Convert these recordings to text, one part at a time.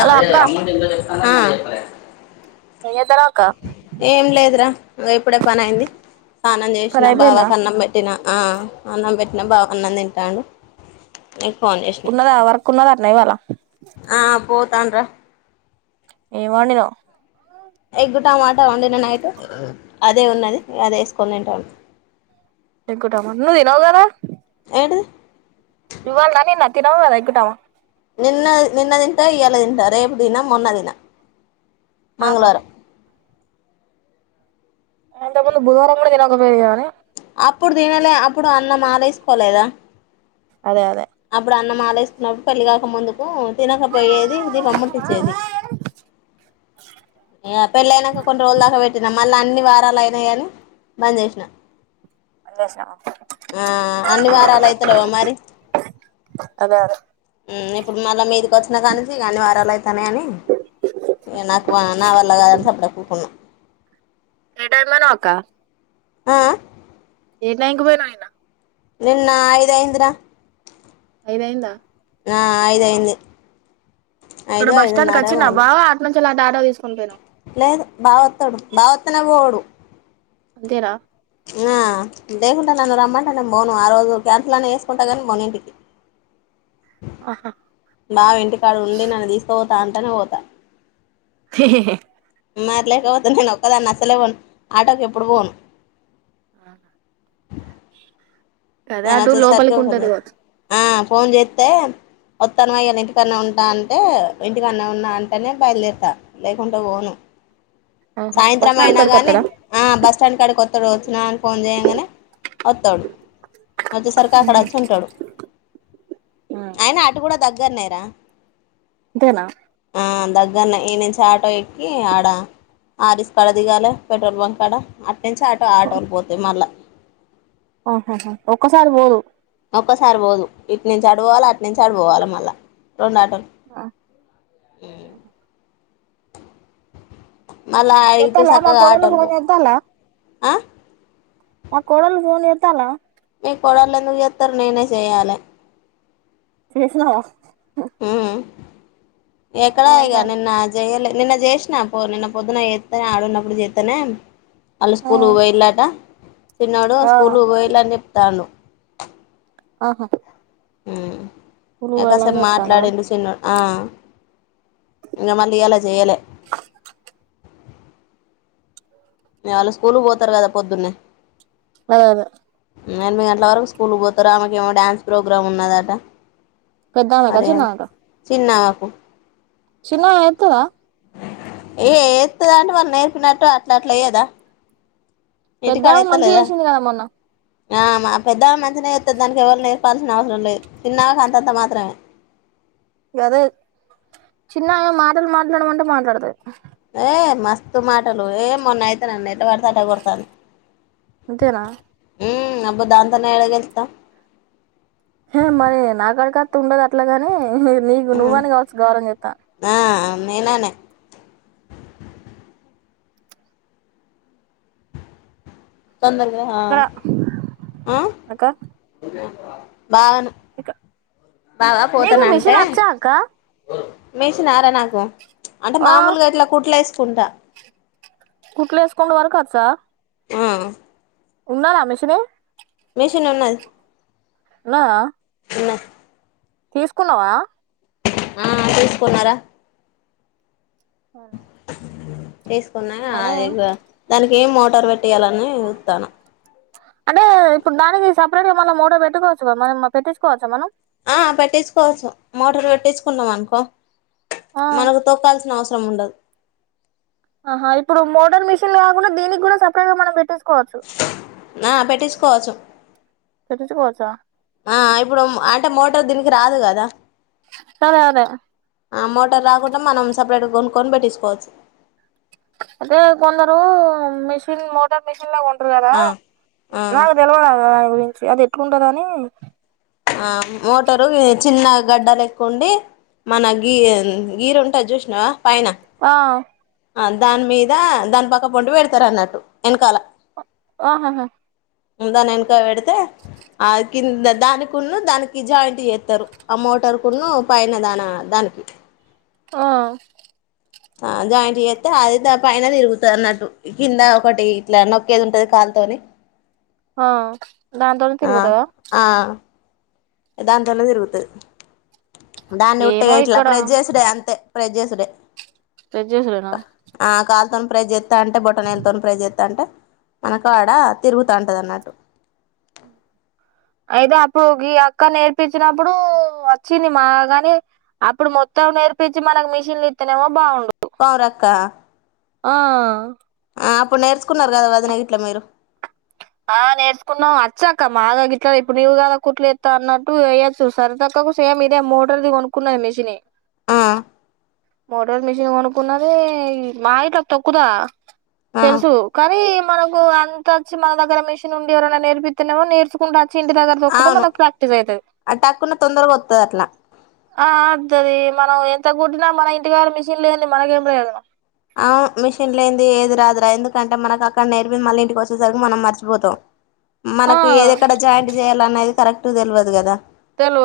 Hello అక్క జేత్తన్నవక్క ఇంగ ఇప్పుడే పని అయింది స్నానం పని జేసిన బావ అయిపోయిందా కన్నం పెట్టిన ఆ అన్ననం బెట్నా బావన్నం తింటాండు నీకు ఫోన్ చేసిన పున్నద వర్కున్నదట్నా ఇవాళ తాండ్రా ఏమొండినావ్ ఎ గ టమాట వండిన నైట్ అదే ఉన్నది ఇగ అదే వేసుకొని తింటాను ఎగ్ టమట నువ్ దినవ్ గదా ఏంటిది ఇవ్వాల్నా నా తినవ అద ఎకుావ నిన్న నిన్న దింట ఇయళ తింట రేపు దిన మొన్న దిన ఆహా అంత ముందు బుధవారం గూడా దినకపోయేది గదనే అప్పుడు దీనిలే అప్పుడు అన్నం మాాలేసుకోలేదా అదే అదే అప్పుడు అన్నం మాలేస్తున్నప్పుడు పెళ్గా ముందుకు తినక పోయేది దీపమ్ముటి చేేది పలా కొండ వళ్ద వెట్ న మళ్ళా అన్ని వారాలు అయినాయనీ బంద్ చేసినా వదిలేసినవా ఆ అన్ని వారాలు అయితలేవా మరి అదే ఇప్పుడు మళ్ళా మీదికి వచ్చినా కా ను అన్ని వారాలుయితే తనే అని ఇంగ నాకు నా వల్ల కాదంత అప్పుడ ఎక్కుకున్నా ఏటెల్లిపోయినవ్ అక్క ఆ ఏ టకి పోయినాయనా నిన్న ఐదు ఐంద్ర ఐదైందా ఆ అయిదు అయింది ఇక్కడ ఐదు బస్ స్టాండ్ క ఐదున్నర ఏమో వచ్చినా అయింది బావా అ నుంచి అలాడా తీసుకునిపోను లేదు బావొత్తడు బావొత్తనే పోడు అంతేనా ఆ లేకుండా నన్ను రమ్మంటే నేను బోను ఆ రోజు క్యాన్సల్నే వేసుకుంటా కానీ బోను ఇంటికి ఆహా బావ ఇంటి కాడు ఉండి నన్ను తీసుక పోతా అంటనే పోతా హె హి మరి లేకపోతే నేను ఒక్కదాన్ని అసలే పోను ఆటోకి ఎప్పుడు పోను ఆ కదా నేను అటు వచ్చేసరికి లోపలికి ఫోన్ ఉంటది చేస్తా కాచ్చు ఆ ఫోన్ చేస్తే వత్తాను వయ్య ఇంటికాదనే ఉంటా అంటే ఇంటికాదనే ఉన్నా అంటేనే బయలుదేరుతా లేకుంటే పోను ఆహా బస్ సాయంత్రం స్టాండ్ అయినా కాడికి కానీ వత్తడా బస్ స్టాండ్ కాడికి వస్తాడు వచ్చినని ఫోన్ చేయగానే వస్తాడు వచ్చేసరికి అక్కడ వచ్చి ఉంటాడు ఆయన అటు కూడా దగ్గరనేరా తేన ఆ దగ్గరనె ఈ నుంచి ఆటో ఎక్కి ఆడ ఆరిస్ కడ దిగాలే పెట్రోల్ బంక్ ఆడ నిచ్ ఆటో ఆటోలు పోతాయి మళ్ళా ఆహహా ఒక్కసారి బో ఒక్కసారి బోదు ఇటి నుంచి అటుపోవాలి అటు నుంచి అటుపోవాలి మళ్ళా రొండు ఆటోల్ ఆ మళ్ళా ఇటు ఎత్తాల మా సక్కగా కోడలు ఆటోలు పోవు ఫోన్ ఎత్తాల ఆ మా కోడల్ ఫోన్ ఎతాలా మీ కోడలు ఎందుకు ఎత్తరు నేనే చేయాలే చేసిన మ్మ్ ఎక్కడ ఇగా ఏమంటాను నిన్న ఆ జెయ్యలే నిన్న చేసినా పో నిన్న పొద్దున ఎస్తానే ఆడున్నప్పుడు ఎస్తానే వాళ్ళ ఆ స్కూల్ పోయిలాట తిన్నాడు ఆ స్కూల్ బోయలే అని చెప్తాడు ఆహా ఉమ్ ఊరికి ఏ పోయాలని కాసెపు చెప్తాండా మాట్లాడిడు చినొ ఆ ఇగ మళ్ళీ ఇయ్యాల చేయలే మీ వాళ్ళు స్కూల్ పోతారు కదా పొద్దున్నే అవును ఎనిమిది గంటల వరకు స్కూల్కి పోతారు ఆమెకేమో డ్యాన్స్ ప్రోగ్రామ్ ఉన్నదట పెద్దమేక మరి చిన్నమేక. చిన్నామెకు చిన్నో ఎత్తుగా. ఏ ఎత్తందట వాళ్ళు నేర్పినట్టు అట్లా అట్లాఎయదా. పెద్దమే మంచిగా ఎసింది గదా మొన్న. ఆ మా పెద్దమే మంచినే ఎత్తది దానికి ఎవరు నేర్పావాల్సిన అవసరం లేదు చిన్నమేకు అంతంతా మాత్రమే. గదే చిన్నమే మాటలు మాట్లాడ మంటే మాట్లాడతాది. ఏ మస్తు మాటలు ఏ మొన్నైతే నన్నెత్తి కొడతా అంటది. అంతేనా. ఉమ్ అబ్బ దాంతోని ఏడ గెల్తం. హే మరి నా కాడకత్త ఉండదు అట్లాగాని. హు హ్మ్ నీకు ఉమ్ నువ్వని కావచ్ గౌరం జెత్త. ఆ నేననే. తొందరగా ఇక్కడ ఆ ఉమ్. బావన్. ఇక. బావ పోతనంటే మీషినార నాకు అంటే ఆ మామూలుగా ఇట్లా కుట్లేస్. కుండా. కుట్లేసుకుండ్రు వరకు వచ్చా. ఉమ్. ఉన్నారా మిషనే. మిషన్ ఉన్నాది. ఉన్నదా. ఉన్నే. తీసుకున్నావా. ఆ చూసుకున్నారా. అవునా. అ తీసుకున్నా అదిగో దానిక్. గేమ్ మోటర్ పెట్టియాలని జుత్తన. అంటే ఇప్పుడు దానికి సపరేట్ గా మల్ల మోటార్ పెట్టుకోవచ్చుగా మనం పెట్టించుకోవచ్చా మనం. ఆ పెట్టించుకోవచ్చు మోటార్ పెట్టించుకున్నాం అనుకో. ఆ మనకు తొక్కల్సిన అవస్. త్రముండద్. ఆహా ఇప్పుడు మోటర్ మిషన్ కాకుండా దీనిగూడ సపరేట్ గా మనం పెటిస్. ఆ పెట్టించుకోవచ్చు పెట్టించుకోవచ్చా ఆ. ఇప్పుడుమ్ అంటే మోటార్ దీనికి రాదు గదా. తదే అదే. ఆ మోటార్ రాకుండా మనం సపరేట్గా కొనుక్కొనిపెట్టించుకొచు. అదే కొందరు మిషిన్ మోటార్ మీషిన్ లా కో. రరా ఆ ఆ నాకు తెలవదా ఇ. అది ఎట్లుంటద అని ఆ మోటరు చిన్న గడాలేక్కుండి మన గీ గీరు ఉంటే చూసినవా పైన. ఆ ఆ దాని మీద దాని పక్క పండి పెడతారు అన్నట్టు వెనకాల ఆహాహా దాని ఏనక పెడితే ఆ కింద దానినికున్న దానికి జాయింట్ చేస్తారు. ఆ మోటార్ కున్న పైనదానా దానికి ఆ ఆ జాయింట్ చేస్తే అది పైన తిరుగుతు అన్నట్టు కింద ఒకటి ఇట్లా నొక్కేది ఉంటది కాలుతోని. ఆ దాని తోని ఆ తిరుగుతద ఆ దాంతోనే తిరుగతది దాన్ని ఏమో ఉట్టిగా ఇట్లా ఇక్కడ ప్రై చేసిడే అంతే ప్రజెసుడే వెజ్ చేసుడేనా ఆ కాల్తున్ ఫ్రై చేస్తా అంటే బొటనా అల్తోని ఫ్రై చేస్తా అంటే మనకు ఆడ తిరుగుతూ ఉంటుది అన్నట్టు. అయితే అప్పుడు గీ అక్క నేర్పించినప్పుడు వచ్చింది మా గాని అప్పుడు మొత్తం నేర్పించి మనకి మిషన్లు ఇత్తినమో బాగుండు పవురక ఆ ఆ అప్పుడు నేర్చుకున్నారు కదా వదిన ఇట్లా మీరు ఆ నేర్చుకున్నావు వచ్చాక్క మా ద ఇట్లా ఇప్పుడు నీవు కదా కుట్లు ఎత్తా అన్నట్టు వయొచ్చు సరిదక్కకు సేమ్ ఇదే మోటర్ది కొనుకున్నది మెషినీ. ఆ మోటార్ మిషన్ కొనుకున్నది మా ఇట్లా తోక్కుదా ఆ తెలుసు కానీ మనం కు అంత అచ్చ మానాధగ్ మిషన్ ఉం ఎరై నేర్పిస్తున్నామో నేర్చకుంట చి ఇంటి దగర్ తొక్కితే అవును మనకు ప్రాక్టీస్ అవుతుంది ఆ టక్కున తొందరగా వత్తది అట్లా ఆ ఆది మనం ఎంత కుట్టినా మన ఇంటికాడా మిషన్ లేంది మనకేం ప్రయోజనం ఆ మిషన్లుంది ఏది రాదురా ఎందుకంటే మనకు అక్కడ నేర్పింది మళ్ళీ ఇంటికి వచ్చేసరికి మనం మర్చిపోతాం. ఆ మనకి ఏది ఎక్కడ జాయింట్ చేయాలనేది కరెక్ట్ టు తెలవదు కదా తెలు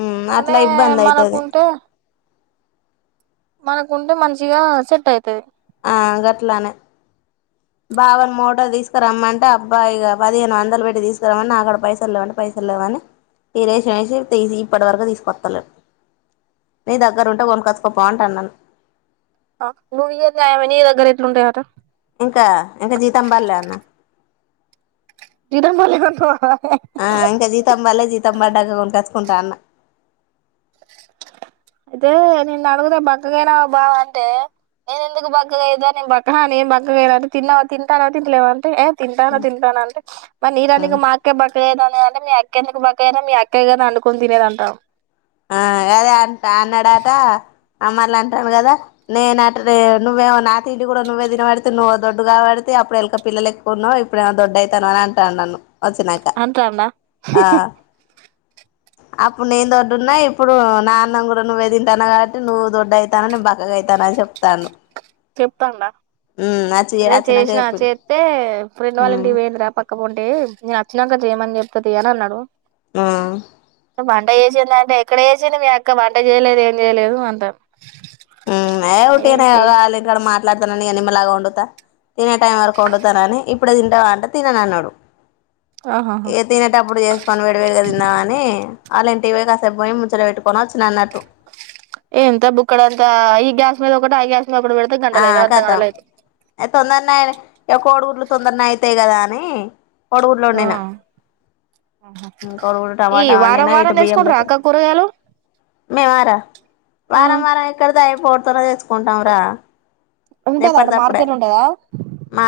ఉమ్ అట్లా అనే ఇబ్బంది అయితది మనకుంటే అనకుంటే మంచిగా సెట్ అవుతది ఆ గట్లానే బావని మోటలు తీసుకురమ్మంటే అబ్బాయి పదిహేను వందలు పెట్టి తీసుకురమ్మని నాక్కడ పైసలు లేవంటడి పైసలు లేవని ఈ రేషన్ వేసి తీసి ఇప్పటి వరకు తీసుకొస్తలే నీ దగ్గర ఉంటే కొనుక్కొచ్చుకోపో అంట న్నాను. నువు ఈయదే ఆమె నిదగర ఎట్లుంటాయి అటా ఇంకా ఇంకా జీతం బర్లే అన్న జీతం పడలేదంటవా ఆ ఇంకా జీతంబాల జీతాం బాడక కొనుక్కోచి కుంటాన్న నేను అడుగుతేా బక్కగయినా బావ అంటే నేను ఎందుకు బక్కగాఐతే నేను బక నే బక్కగ తన్నా తింటాన తిలేవు అంటే. ఏ తింటాన తింటాన అంటే మరి నీకన్నా ఇంకా మాకే బక్కగాయితనది అంటే మీ అక్క ఎందుకు బక్కయినా మీ అక్క గాధ వండుకొని తినేది అంటాం ఆ అదే అంట అన్నాడాట ఆ మల్ల అంటాండు కదా నేనట నువ్వే నా తిండి కూడా నువ్వే తినబడితే నువ్వేవో దొడ్డుగా పడితే అప్పుడు ఎలుక పిల్ల లెక్కున్నావ్ ఇప్పుడేమో దొడ్డు అయితా నువ్వు అని అంటాడు నన్ను వచ్చినాక అంటాండా ఆ అప్పుడు నేను దొడ్డున్నా ఇప్పుడు నా అన్నం కూడా నువ్వే తింటానావు కాబట్టి నువ్వు దొడ్డ అవుతాన నే బక్కగా అయితే నాని చెప్తాడు చెప్తాండా అదే అచ్చినంక చేసినా చెప్పిండు చేస్తే ఫ్రెండ్ ఉమ్ వాళ్ళంటికి పోయిందిరా పక్క పొంటి నేను వచ్చినాక చేయమని చెప్తే తీయి అన్నాడు ఆ వంట చేసింద అంటే ఎక్కడ చేసింది మీ అక్క వంట చేయలేదు ఏం చేయలేదు అంటాండు ఉహు ఏ ఉటీగానే వాళ్ళ ఇంటి కాడ మాట్ల మాట్లాతాన ఇగ నిమ్మలంగా వండుతా తినే టైం వరకు వండుతనని ఇ ఇప్పుడు తింటావా అంటే తినను అన్నాడు ఆహాహా ఏ తినేటప్పుడు చేసుకొని పెడితే ఇగా తిందాము అని అలాంటి కి పోయి కాసేపు పోయి ముచ్చట పెట్టుకొని వచ్చినా అన్నటు ఏంత బుక్కడు అం త ఈ గ్యాస్ మీద ఒకటి ఆ గ్యాస్ మీద ఒకటి పెడితే ఆ గంటలు అయితది అర్ధ కతం గంటలు అయితది తొందరానే అయినా కోడిగు లు తొందరన అయితాయి కదా అని కోడిగుడ్లు ఆ వండిన కోడిగుడ్డు ఈ టమాటా వారం వండినా వారం తెసుకుంట రా అక్క కూరగాయలు మేము అరా వారం వారం ఎక్కడ అయిపోతూనే తెచ్చుకుంటాం రా ఉంటదా అడ ఎప్పటిదప్పుడే మార్కెట్ ఉంటదా మా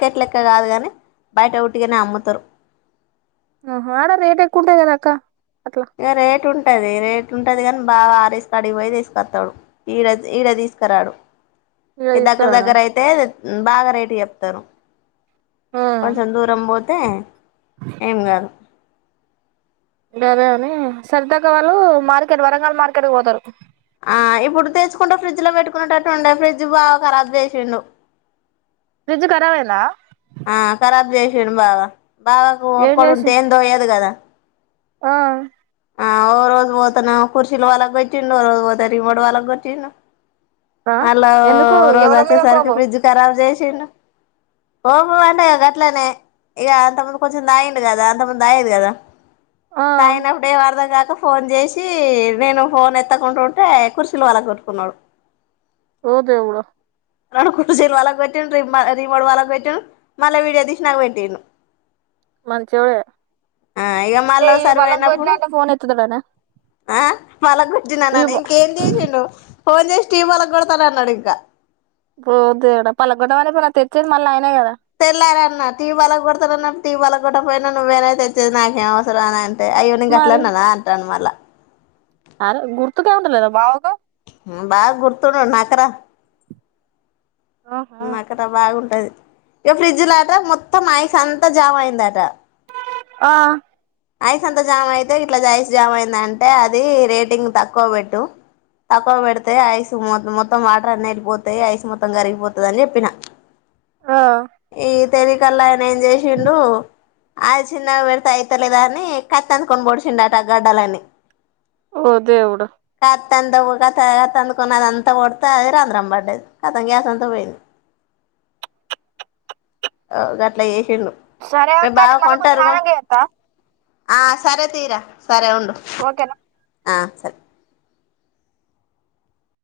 మార్కెట్ లెక్క కాదు కానీ బయట ఉట్టిగానే అమ్ముతారు ఆహా ఆడ రేట్ ఎక్కువ ఉంటది కదా అక్క అట్లా ఇగ రేట ఉంట ఉంటది రేట్ ఉంటది కాని బాగా ఆరేసు కాడి పోయి తీసుకొస్తాడు ఈడ ఈడ తీసుకురాడు ఇలా దగ్గర తీసుకురాడా దగ్గర అయితే తే బాగా రేటు చెప్తారు ఆ కొంచెం దూరం పోతే ఏం కాదు గదే అని సరిత అక్క వాళ్ళు మార్కెట్ వరంగల్ మార్కెట్ పోతారు ఆ ఇప్పుడు తెచ్చుకుంటే ఫ్రిడ్జ్ లో పెట్టుకునేటట్టు ఉండదు ఫ్రిడ్జ్ బావ ఖరాబ్ చేసిండు ఫ్రిడ్జ్ కరాబ్ అయిందా తిను బాగా బావకు ఒక్కడుంటే ఏం తోయదు కదా ఆ ఆ ఓ రోజు పోతేనేమో కుర్చిలు పలగొట్టిండు ఓ రోజు పోతే రిమోట్ పలగొట్టిండు ఆ అలా ఎందుకు ఓ రోజ్ ఎవల మీద కోపం వచ్చేసర్కిఫ్ర్రిజ్ కరాబ్ చేస్ తిను ఓహో అంటే అట్లనే ఇక అంత ముందు కొంచెం తాగిండు కదా అంత ముందు తాయదు కదా ఆ తాయినప్పుడేం అర్ధం కాద్ టు ఫోన్ చేసి నేను ఫోన్ ఎత్తకుంటుంటే కుర్చీలు పగలగొట్టుకున్నడు. ఓ దేవుడా రెండు కుర్చీలు పలగ్గొట్టిండు రిమ్ రిమోట్ పలగ్గొట్టిండు మళ్ళీ వీడియో తీసి నాకు పెట్టిండు మంచొడే ఆ ఇక అంటే మళ్ళీ ఇవి ఓసారి బలకోట్న పోయినప్పుడు అంటే ఫోన్ ఎత్తతడానే పలగొట్టినాననే ఇంకేం చేసిండు పోన్ చేసి స్టీమల కొడతనన్నాడింకా పోద్దుగడ పల్లగొడ్డమని కూనా తెచ్చేది మళ్ళీ అయినాయి కదా తెల్లారేన్న టీవీ బలగొడతనన్నడ్ టీవ్ పగలగొట్టక పోయినా నువ్యేనే తెచ్చేది నాకేం అవసరం అని అన్ అయ్యె నేన్ గట్లన్నన అంటండూ మల్ల అర గుర్తుకే ఉండలేదా బావకు ఊ బాగా గుర్తుడు నాకరా బాగుంటది ఇక ఫ్రిడ్జ్ లో ఆట మొత్తం ఐస్ అంతా జామ్ అయిందాట ఆ ఐస్ అంత జామ్ అయితే ఇట్లా ఐస్ జామ్ అయింద అంటే అది రేటింగ్ తక్కువ పెట్టు తక్కువ పెడితే ఐస్ మ మొత్తం వాటర్ అన్ని వెళ్ళిపోతాయి ఐస్ మొత్తం కరిగిపోతది అని చెప్పిన ఆ ఈన తెలికల్లా అయన ఏంచేసిండు ఐస్ చిన్నగా పెడతే అయి తలేదని కట్ అందుకొని పొడిచండట గడ్డలన్ని ఓ దేవుడు [unintelligible] కోడితే అది రంధ్రం పడ్డది కథం గ్యాస్ అంత పోయింది అవ్ గట్లా చేసిండు సరే మీ అక్క బావ నే మల్ల కొంచెం కొంటారు కొ ఆనాంక చేత్త ఆ సరే తీరా సరే ఉండు ఓకేనా ఆ సరే